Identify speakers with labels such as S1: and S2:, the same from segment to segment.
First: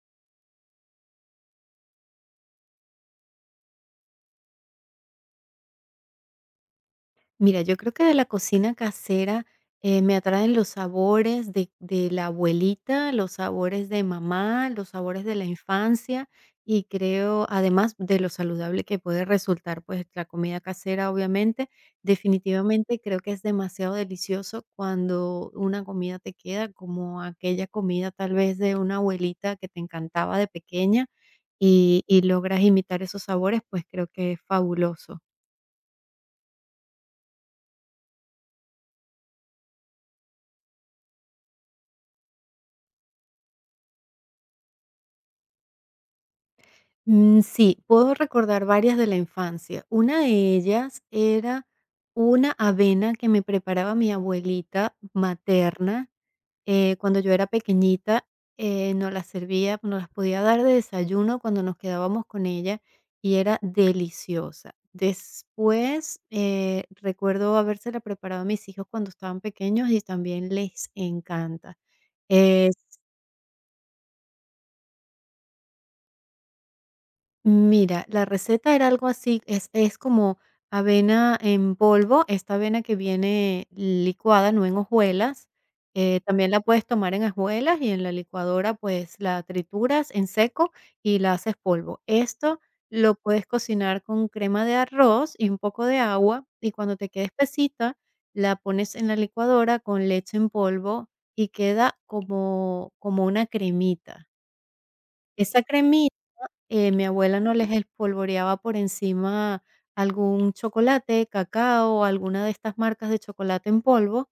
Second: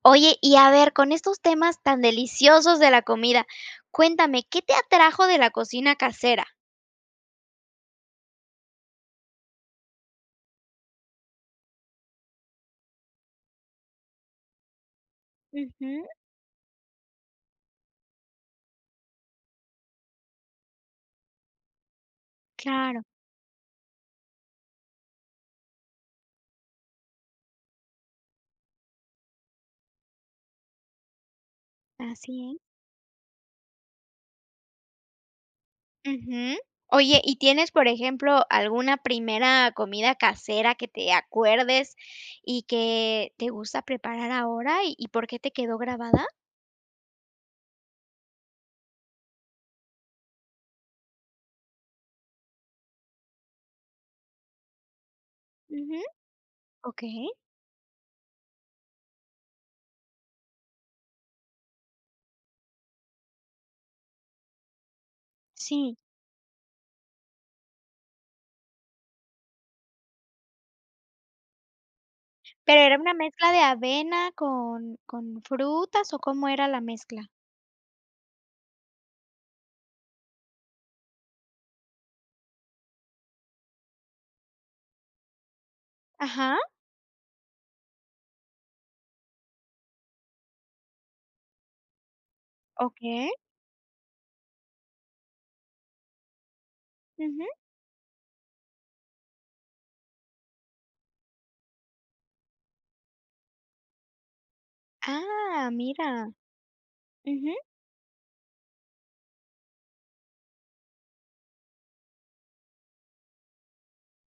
S1: Oye, y a ver, con estos temas tan deliciosos de la comida, cuéntame, ¿qué te atrajo de la cocina casera?
S2: Mira, yo creo que de la cocina casera, me atraen los sabores de la abuelita, los sabores de mamá, los sabores de la
S1: Ujú,
S2: infancia, y creo, además de lo saludable que puede resultar, pues, la comida casera, obviamente. Definitivamente,
S1: claro,
S2: creo que es demasiado delicioso cuando una comida te queda como aquella comida, tal vez, de una abuelita que te encantaba de pequeña, y
S1: así es.
S2: logras imitar esos sabores, pues, creo que es fabuloso.
S1: Ujú. Oye, ¿y tienes, por ejemplo, alguna primera comida casera que te acuerdes y que te gusta preparar ahora y por qué te quedó grabada?
S2: Sí, puedo recordar varias de la infancia. Una de ellas era una avena que me preparaba mi abuelita
S1: Ujú,
S2: materna,
S1: ok,
S2: cuando yo era pequeñita, nos las servía, nos las podía dar de desayuno cuando nos quedábamos con ella y era deliciosa.
S1: sí.
S2: Después, recuerdo habérsela preparado a mis hijos cuando estaban pequeños y también les encanta. Eh,
S1: ¿Pero era una mezcla de avena con, frutas o cómo era la mezcla?
S2: Mira, la receta era algo así, es como avena en polvo, esta avena que viene licuada, no en hojuelas, también
S1: Ajá.
S2: la puedes tomar en hojuelas y en la licuadora, pues, la trituras en seco y la haces polvo. Esto lo
S1: Ok.
S2: puedes cocinar con crema de arroz y un poco de agua, y cuando te quede
S1: Ujú.
S2: espesita, la pones en la licuadora con leche en polvo y queda como una cremita. Esa
S1: Ah,
S2: cremita
S1: mira.
S2: mi abuela no
S1: Ujú.
S2: les espolvoreaba por encima algún chocolate, cacao, alguna de estas marcas de chocolate en polvo.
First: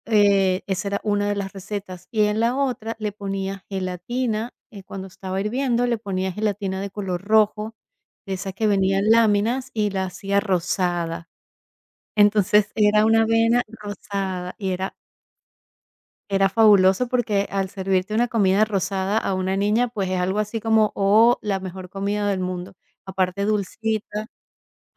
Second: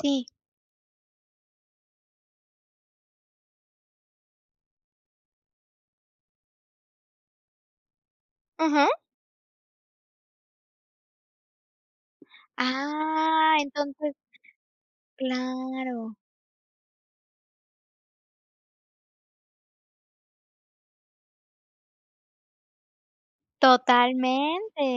S1: Sí.
S2: Esa era una de las recetas. Y en la otra le ponía gelatina, cuando estaba hirviendo, le ponía gelatina de color rojo, de esas que
S1: Ajá.
S2: venían láminas, y la hacía rosada. Entonces era una
S1: Ah,
S2: avena
S1: entonces,
S2: rosada y era
S1: claro,
S2: era fabuloso porque al servirte una comida rosada a una niña, pues, es algo así como: "Oh, la mejor comida del mundo". Aparte dulcita,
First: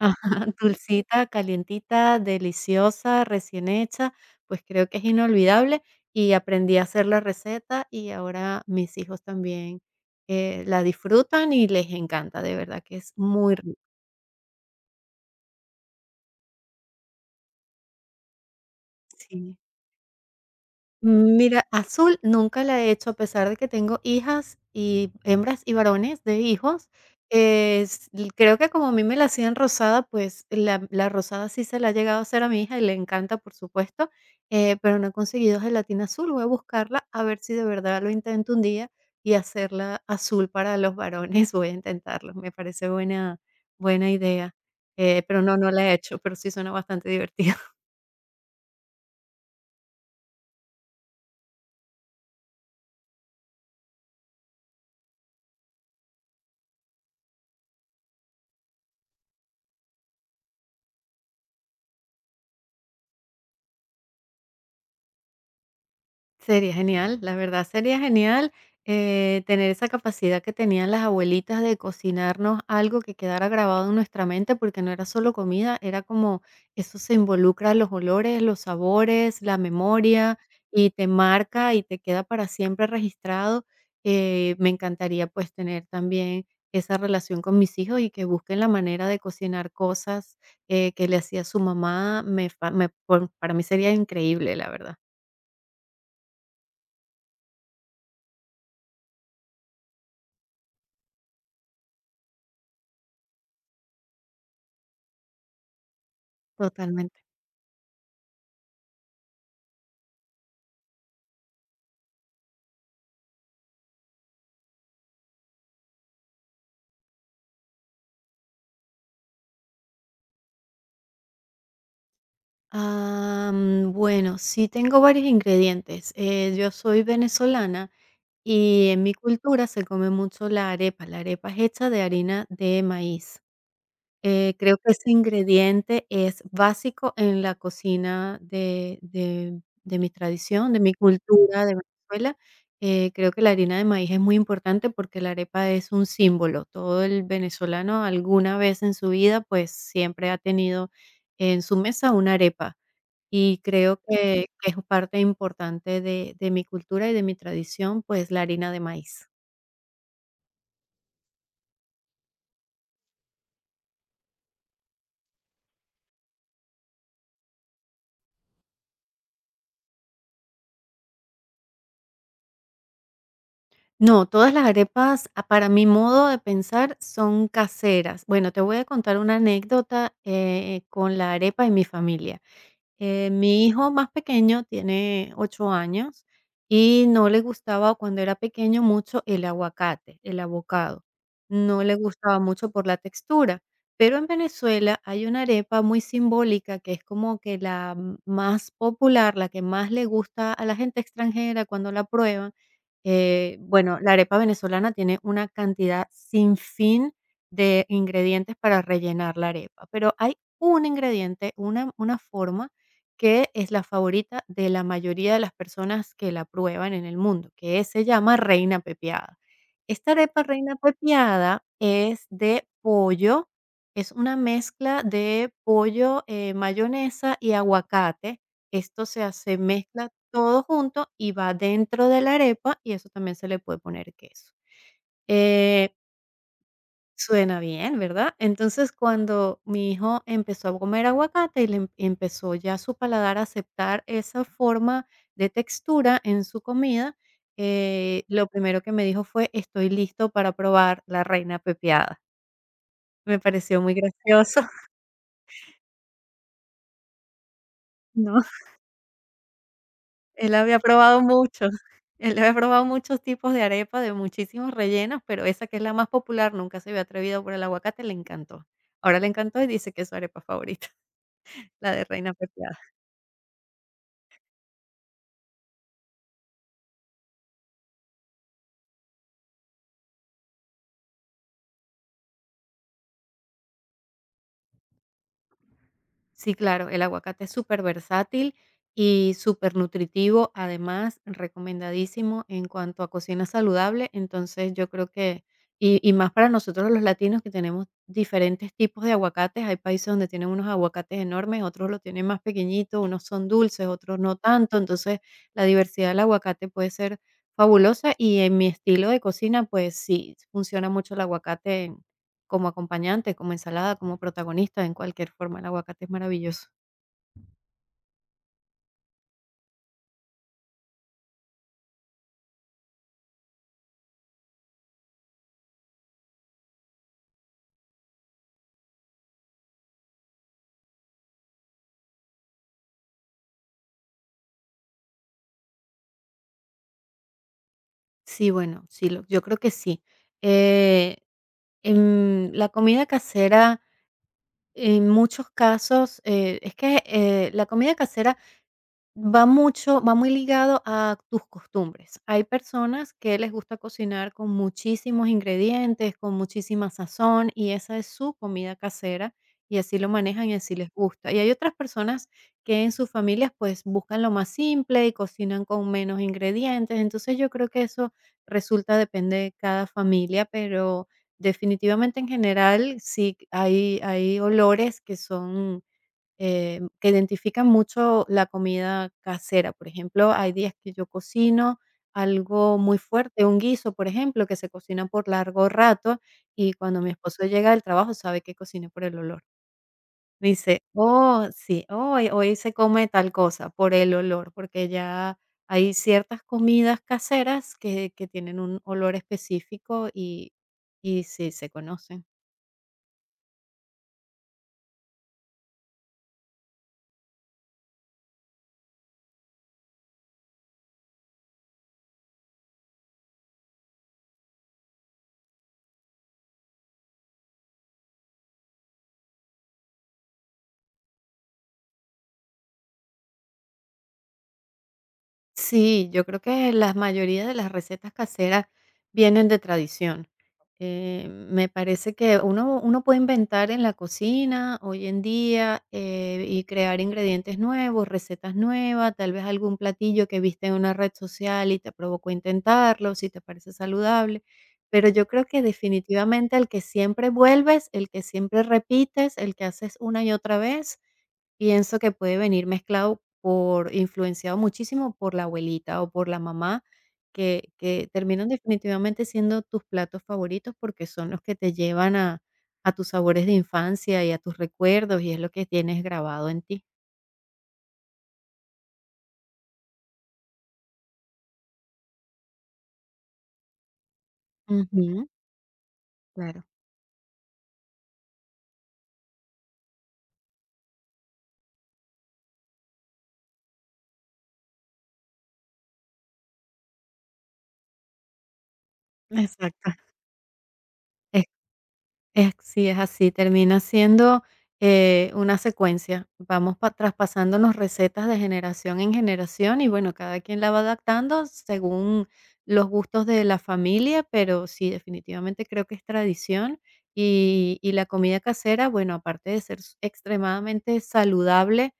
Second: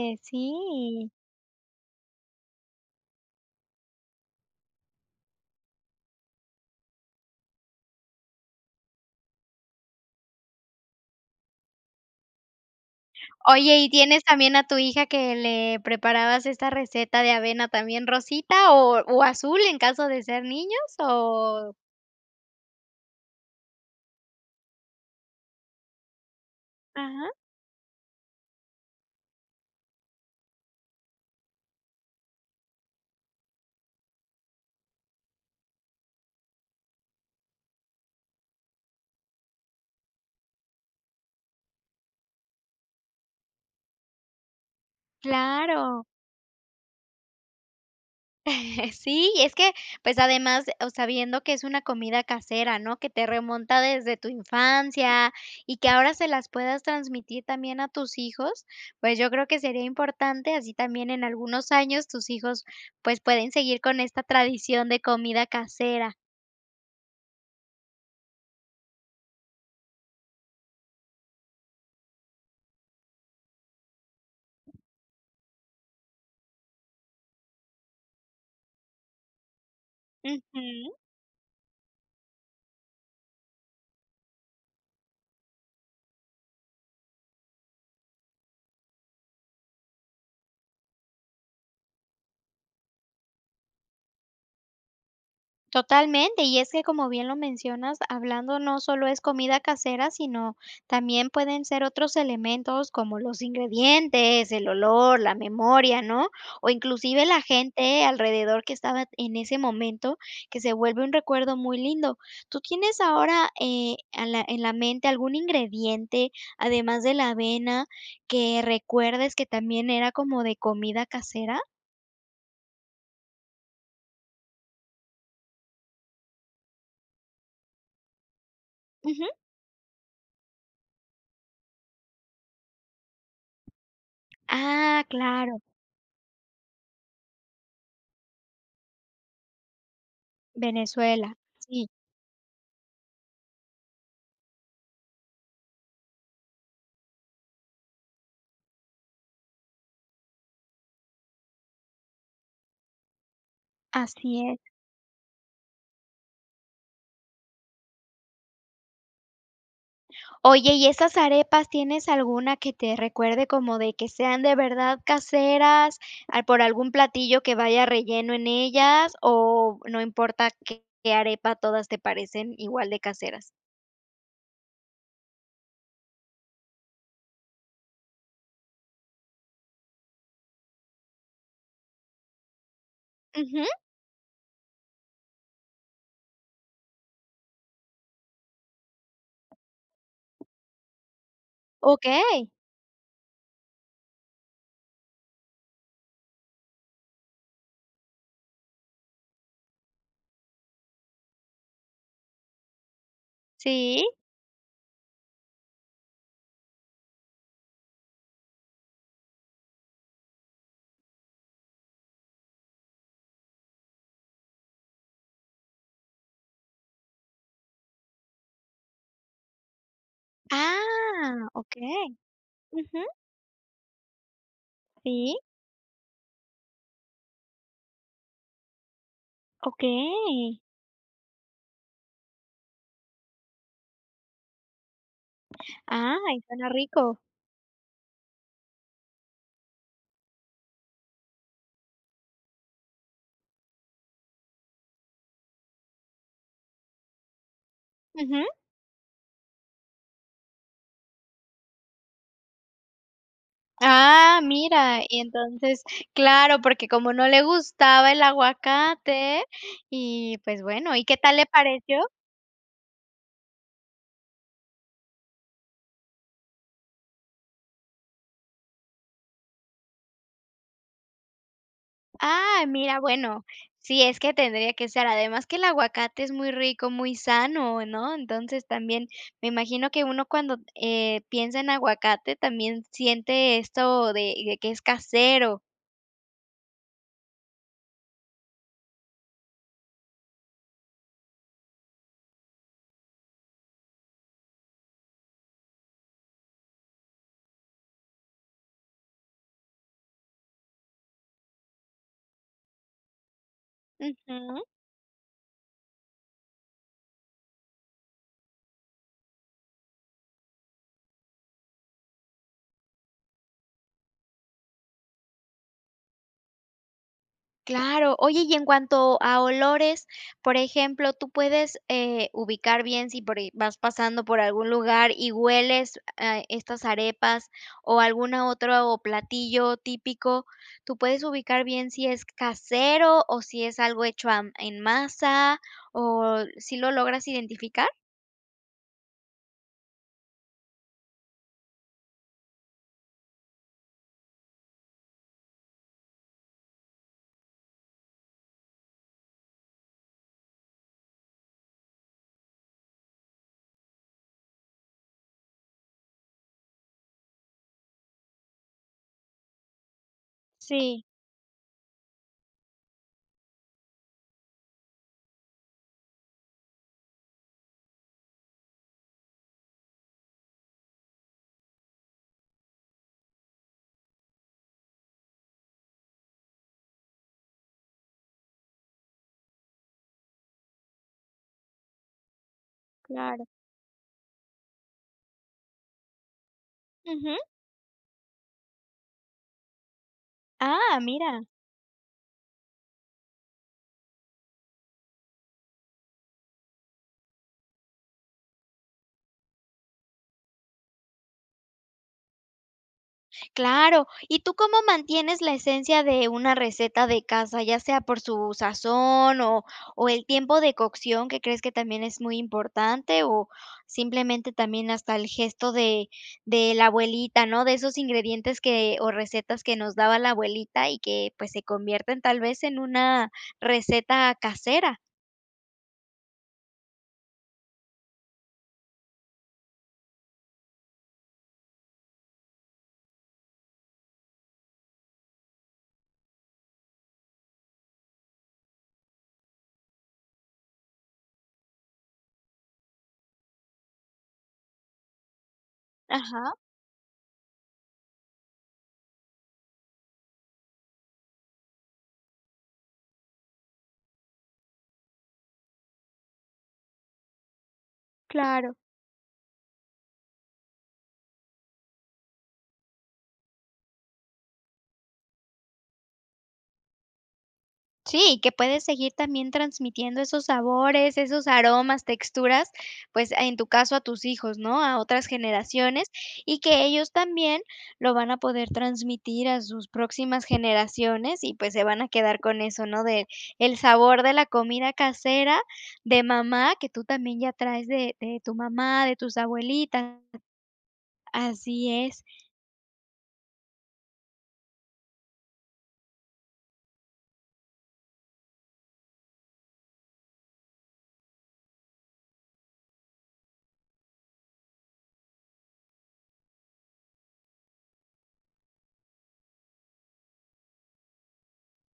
S2: ajá,
S1: sí.
S2: dulcita, calientita, deliciosa, recién hecha, pues, creo que es inolvidable, y aprendí a hacer la receta, y ahora mis hijos también, la disfrutan y les encanta, de verdad que es muy rico.
S1: Oye, ¿y tienes también a tu hija que le preparabas esta receta de avena también rosita o
S2: Sí.
S1: azul en caso de ser niños
S2: Mira,
S1: o?
S2: azul nunca la he hecho, a pesar de que tengo hijas y hembras y varones de hijos.
S1: Ajá.
S2: Es l Creo que como a mí me la hacían rosada, pues la rosada sí se la ha llegado a hacer a mi hija y le encanta, por supuesto, pero no he conseguido gelatina azul. Voy a buscarla a ver si de verdad lo intento un día y hacerla azul para los varones. Voy a intentarlo, me parece buena idea, pero no, no la he
S1: Claro.
S2: hecho, pero sí suena bastante divertido.
S1: Sí, y es que, pues, además, o sea, que es una comida casera, ¿no? Que te remonta desde tu infancia y que ahora se las puedas transmitir también a tus hijos, pues, yo creo que sería importante, así también en algunos años tus hijos, pues, pueden seguir con esta tradición de comida casera.
S2: Sería genial, la verdad sería genial, tener esa capacidad que tenían las abuelitas de cocinarnos algo que quedara grabado en nuestra mente, porque no era solo comida, era como eso se involucra los olores, los sabores, la memoria, y
S1: Ujú.
S2: te marca y te queda para siempre registrado. Me encantaría, pues, tener también esa relación con mis hijos y que busquen la manera de cocinar cosas, que le hacía su mamá, me fa me pon para mí sería increíble, la verdad,
S1: Totalmente, y es que como bien lo mencionas, hablando no solo es comida casera, sino también pueden ser otros elementos como los ingredientes, el olor, la memoria, ¿no? O
S2: totalmente.
S1: inclusive la gente alrededor que estaba en ese momento, que se vuelve un recuerdo muy lindo. ¿Tú tienes ahora a la- en la mente algún ingrediente, además de la avena, que recuerdes que también era como de comida casera?
S2: Bueno, sí tengo varios ingredientes. Yo soy venezolana y en mi
S1: Ujú.
S2: cultura se come mucho la arepa. La arepa es hecha de harina de maíz. Creo que
S1: Ah,
S2: ese
S1: claro,
S2: ingrediente es básico en la cocina de mi tradición, de mi
S1: Venezuela,
S2: cultura de
S1: sí.
S2: Venezuela. Creo que la harina de maíz es muy importante porque la arepa es un símbolo. Todo el venezolano alguna vez en su vida, pues siempre ha tenido en su mesa una arepa y creo que
S1: Así es.
S2: que es parte importante de mi cultura y de mi tradición, pues, la harina de maíz.
S1: Oye, ¿y esas arepas tienes alguna que te recuerde como de que sean de verdad caseras, ah, por algún platillo que vaya relleno en ellas, o no importa qué arepa, todas te parecen igual de caseras?
S2: No, todas las arepas, ah, para mi modo de pensar, son caseras. Bueno, te voy a contar una anécdota, con la arepa y mi familia.
S1: Ujú,
S2: Mi hijo más pequeño tiene 8 años y no le gustaba cuando era pequeño mucho el aguacate, el avocado. No le gustaba
S1: okey,
S2: mucho por la textura, pero en Venezuela hay una arepa muy simbólica que es como que más popular, la que más le gusta a la gente extranjera cuando la prueban. Bueno,
S1: sí.
S2: la arepa venezolana tiene una cantidad sin fin de ingredientes para rellenar la arepa, pero hay un ingrediente, una forma que es la favorita de la mayoría de las personas que la prueban en el mundo, que se llama reina pepiada. Esta arepa reina
S1: Ah,
S2: pepiada
S1: okey.
S2: es de
S1: Ujú,
S2: pollo, es una mezcla
S1: sí,
S2: de pollo, mayonesa y aguacate. Esto se hace, mezcla
S1: okey.
S2: todo junto y va dentro de la arepa y eso también se le puede poner queso. Eh,
S1: Ay, suena rico.
S2: Suena bien, ¿verdad? Entonces, cuando mi hijo empezó a comer aguacate y le empezó ya su paladar a aceptar esa forma de textura en su comida,
S1: Ujú.
S2: lo primero que me dijo fue, estoy listo para probar la reina pepiada. Me pareció muy
S1: Ah,
S2: gracioso.
S1: mira, y entonces, claro, porque como no le gustaba el
S2: ¿No?
S1: aguacate y,
S2: Él
S1: pues,
S2: había
S1: bueno, ¿y qué
S2: probado
S1: tal le
S2: muchos,
S1: pareció?
S2: él había probado muchos tipos de arepa de muchísimos rellenos, pero esa que es la más popular, nunca se había atrevido por el aguacate, le encantó. Ahora le encantó y dice que es su arepa favorita, la de reina
S1: Ah,
S2: pepiada.
S1: mira, bueno, sí, es que tendría que ser, además que el aguacate es muy rico, muy sano, ¿no? Entonces, también me imagino que uno cuando, piensa en aguacate también siente esto de que es casero.
S2: Sí, claro, el aguacate es súper versátil y súper nutritivo, además recomendadísimo en cuanto a cocina saludable, entonces yo creo que y más para nosotros los latinos que tenemos diferentes tipos de aguacates, hay países donde tienen unos aguacates enormes, otros lo tienen más pequeñitos, unos son dulces, otros no
S1: Ujú.
S2: tanto, entonces la diversidad del aguacate puede ser fabulosa y en mi estilo de cocina, pues sí, funciona mucho el aguacate como acompañante, como ensalada, como protagonista, en cualquier forma, el aguacate es maravilloso.
S1: Claro. Oye, y en cuanto a olores, por ejemplo, tú puedes, ubicar bien si por ahí vas pasando por algún lugar y hueles, ah, estas arepas o alguna otro platillo típico, tú puedes ubicar bien si es casero o si es algo hecho a en masa, ¿o si lo logras identificar?
S2: Sí, bueno, sí, lo yo creo que sí. Eh, la comida casera, en muchos casos, es que, la comida casera va muy ligado a tus costumbres. Hay personas que les gusta cocinar con muchísimos ingredientes, con muchísima sazón, y esa es su comida casera, y así lo manejan y así les
S1: Sí,
S2: gusta. Y hay otras personas que en sus familias, pues, buscan lo más simple y cocinan con menos ingredientes. Entonces, yo creo que eso resulta depende de cada familia, pero definitivamente en general sí hay olores que son que identifican mucho la comida casera. Por ejemplo, hay días que yo cocino algo muy fuerte,
S1: claro.
S2: un guiso, por ejemplo, que se cocina por largo rato y cuando mi
S1: Ujú.
S2: esposo llega del trabajo sabe que cociné por el olor. Me dice,
S1: Ah, mira.
S2: oh, sí, hoy, hoy se come tal cosa por el olor, porque ya hay ciertas comidas caseras que tienen un olor específico y sí se conocen.
S1: Claro. ¿Y tú cómo mantienes la esencia de una receta de casa, ya sea por su sazón o el tiempo de cocción, que crees que también es muy importante, o simplemente también hasta el gesto de la abuelita, ¿no? De esos ingredientes que o recetas que nos daba la abuelita y que, pues, se convierten tal vez en una receta casera.
S2: Sí, yo creo que la mayoría de las recetas caseras vienen de tradición. Me parece que uno puede inventar en la cocina hoy en día, y crear ingredientes nuevos, recetas nuevas, tal vez algún platillo que viste en una red social y te provocó intentarlo, si te parece saludable. Pero yo creo que
S1: Ajá,
S2: definitivamente el que siempre vuelves, el que siempre repites, el que haces una y otra vez, pienso que puede venir mezclado por influenciado muchísimo por la abuelita o por la mamá, que terminan
S1: claro.
S2: definitivamente siendo tus platos favoritos, porque son los que te llevan a tus sabores de infancia y a tus recuerdos, y es lo que tienes grabado en ti.
S1: Sí, que puedes seguir también transmitiendo esos sabores, esos aromas, texturas, pues, en tu caso a tus hijos, ¿no? A otras
S2: Ujú,
S1: generaciones, y
S2: claro,
S1: que ellos también lo van a poder transmitir a sus próximas generaciones y, pues, se van a quedar con eso, ¿no? De el sabor de la comida casera de mamá, que tú también ya traes de tu mamá, de tus
S2: exacto.
S1: abuelitas. Así es.
S2: Es Sí, es así, termina siendo, una secuencia. Vamos pa traspasándonos recetas de generación en generación y, bueno, cada quien la va adaptando según los gustos de la familia, pero sí, definitivamente creo que es tradición. Y la comida casera, bueno, aparte de ser s extremadamente saludable,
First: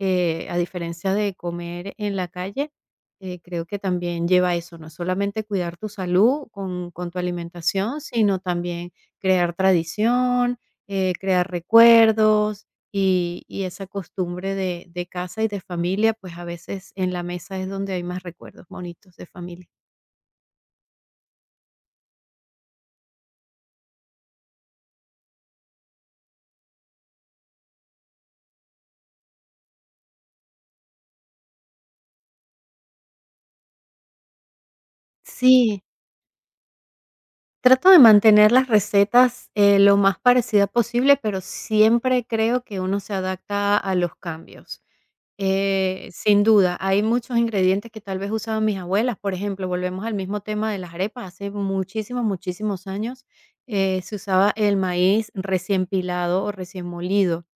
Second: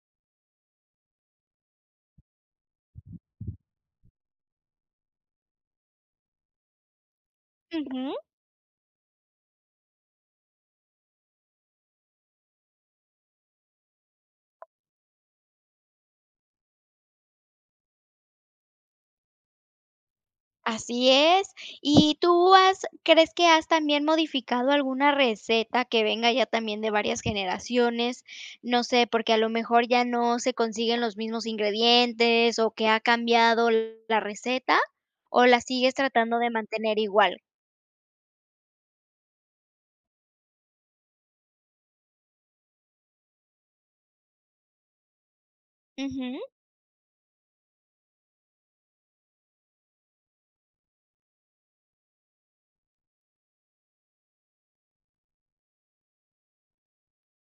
S2: a diferencia de comer en la calle, creo que también lleva eso, no solamente cuidar tu salud con tu alimentación,
S1: Ujú.
S2: sino también crear tradición, crear recuerdos y esa costumbre de casa y de familia, pues a veces en la mesa es donde hay más recuerdos bonitos de familia.
S1: Así es. ¿Y tú has crees que has también modificado alguna receta que venga ya también de varias generaciones? No sé, porque a lo mejor ya no se consiguen los mismos ingredientes, o que ha cambiado l- la receta, ¿o la
S2: Sí,
S1: sigues tratando de mantener igual?
S2: trato de mantener las recetas, lo más parecida posible, pero siempre creo que uno se adapta a los cambios.
S1: Ujú.
S2: Sin duda, hay muchos ingredientes que tal vez usaban mis abuelas, por ejemplo, volvemos al mismo tema de las arepas, hace muchísimos, muchísimos años se usaba el maíz recién pilado o recién molido,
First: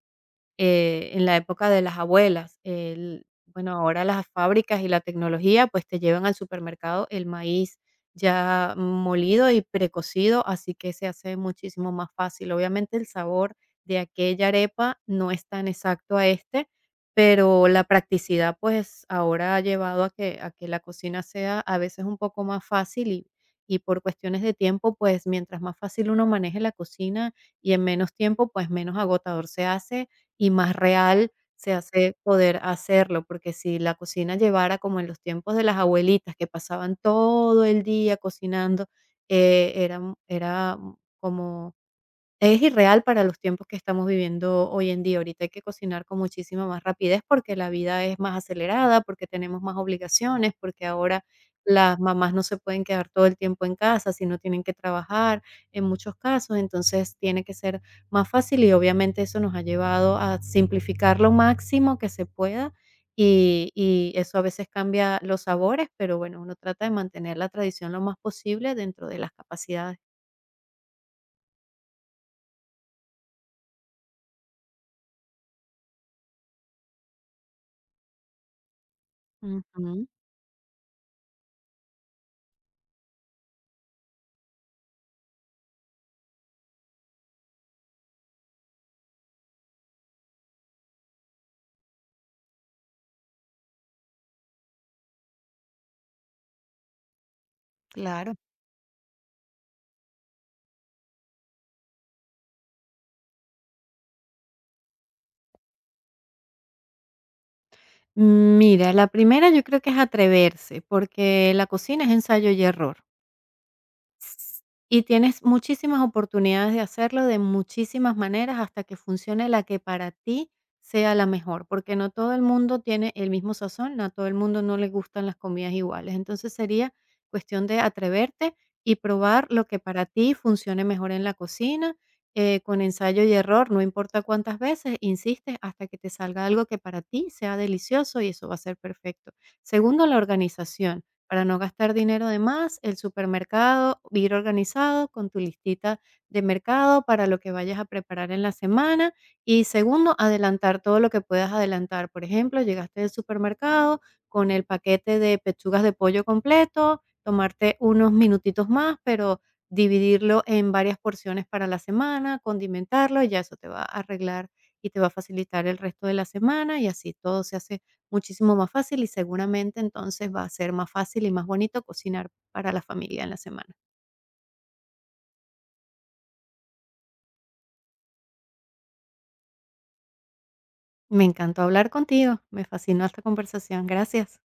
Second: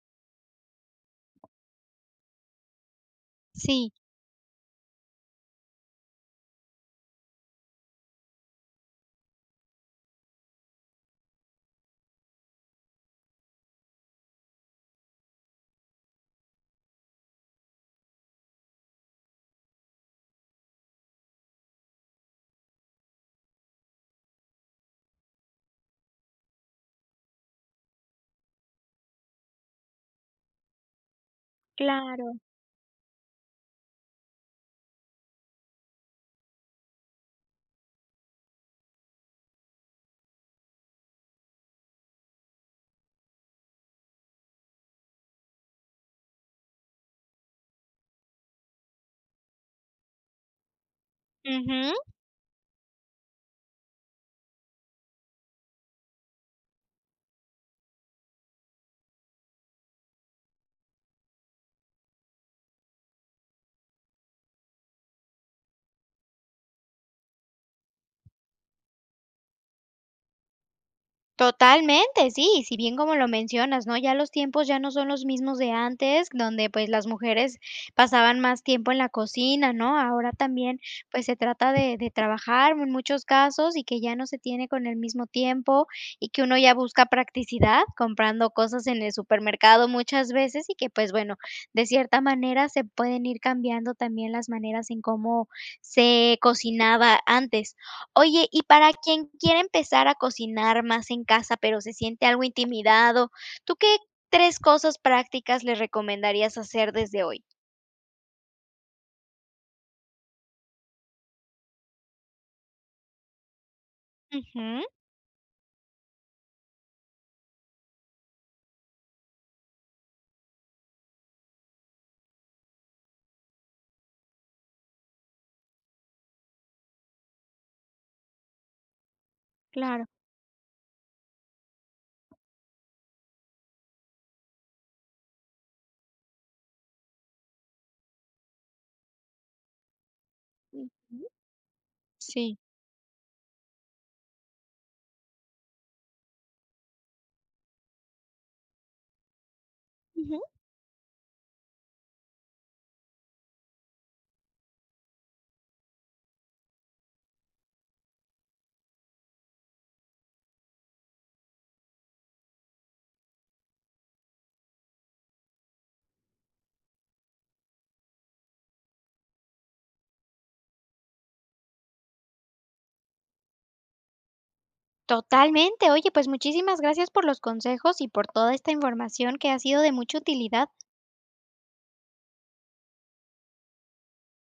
S2: en la época de las abuelas. Bueno,
S1: Sí,
S2: ahora las fábricas y la tecnología, pues te llevan al supermercado el maíz ya molido y precocido, así que se hace muchísimo más fácil. Obviamente el sabor de aquella arepa no es tan exacto a este, pero la practicidad pues ahora ha llevado a que la cocina sea a veces un poco más fácil y por cuestiones de tiempo, pues mientras más fácil uno maneje la cocina y en menos tiempo, pues menos agotador se hace y más real se hace
S1: claro.
S2: poder hacerlo, porque si la cocina llevara como en los tiempos de las abuelitas, que pasaban todo el día cocinando, eh, era, era como es irreal para los tiempos que estamos viviendo hoy en día. Ahorita hay que cocinar con muchísima más rapidez porque la vida es más acelerada, porque tenemos más obligaciones, porque ahora las
S1: Ujú.
S2: mamás no se pueden quedar todo el tiempo en casa, sino tienen que trabajar en muchos casos, entonces tiene que ser más fácil y obviamente eso nos ha llevado a simplificar lo máximo que se pueda, y eso a veces cambia los sabores, pero bueno, uno trata de mantener la tradición lo más posible dentro de las capacidades.
S1: Totalmente, sí, si bien como lo mencionas, ¿no? Ya los tiempos ya no son los mismos de antes, donde pues las mujeres pasaban más tiempo en la cocina, ¿no?
S2: Ujú,
S1: Ahora también pues se trata de, trabajar en muchos casos y que ya no se tiene con el mismo tiempo y que uno ya busca practicidad comprando cosas en el supermercado muchas veces y que pues bueno, de cierta manera se pueden ir cambiando también las maneras en cómo se cocinaba antes.
S2: claro.
S1: Oye, y para quien quiere empezar a cocinar más en casa, pero se siente algo intimidado, ¿tú qué 3 cosas prácticas le recomendarías hacer desde hoy?
S2: Mira, la primera yo creo que es atreverse, porque la cocina es ensayo y error
S1: Ujú,
S2: y tienes muchísimas oportunidades de hacerlo de muchísimas maneras hasta que funcione la que para ti sea la mejor, porque no todo el mundo tiene el mismo sazón, no a todo el mundo no le gustan las comidas iguales. Entonces, sería cuestión de atreverte y probar lo que para
S1: claro.
S2: ti funcione mejor en la cocina, con ensayo y error, no importa cuántas veces, insistes hasta que te salga algo que para ti sea delicioso y eso va a ser perfecto. Segundo, la
S1: Ujú.
S2: organización. Para no gastar dinero de
S1: Sí.
S2: más, el supermercado, ir organizado con tu listita de mercado para lo que vayas a preparar en la semana. Y segundo,
S1: Ujú.
S2: adelantar todo lo que puedas adelantar. Por ejemplo, llegaste del supermercado con el paquete de pechugas de pollo completo, tomarte unos minutitos más, pero dividirlo en varias porciones para la semana, condimentarlo, y ya eso te va a arreglar y te va a facilitar el resto de la semana y así todo se hace muchísimo más fácil y seguramente entonces va a ser más fácil y más bonito cocinar para la familia en la semana.
S1: Totalmente. Oye, pues muchísimas gracias por los consejos y por toda esta información que ha sido de mucha utilidad.
S2: Me encantó hablar contigo, me fascinó esta conversación, gracias.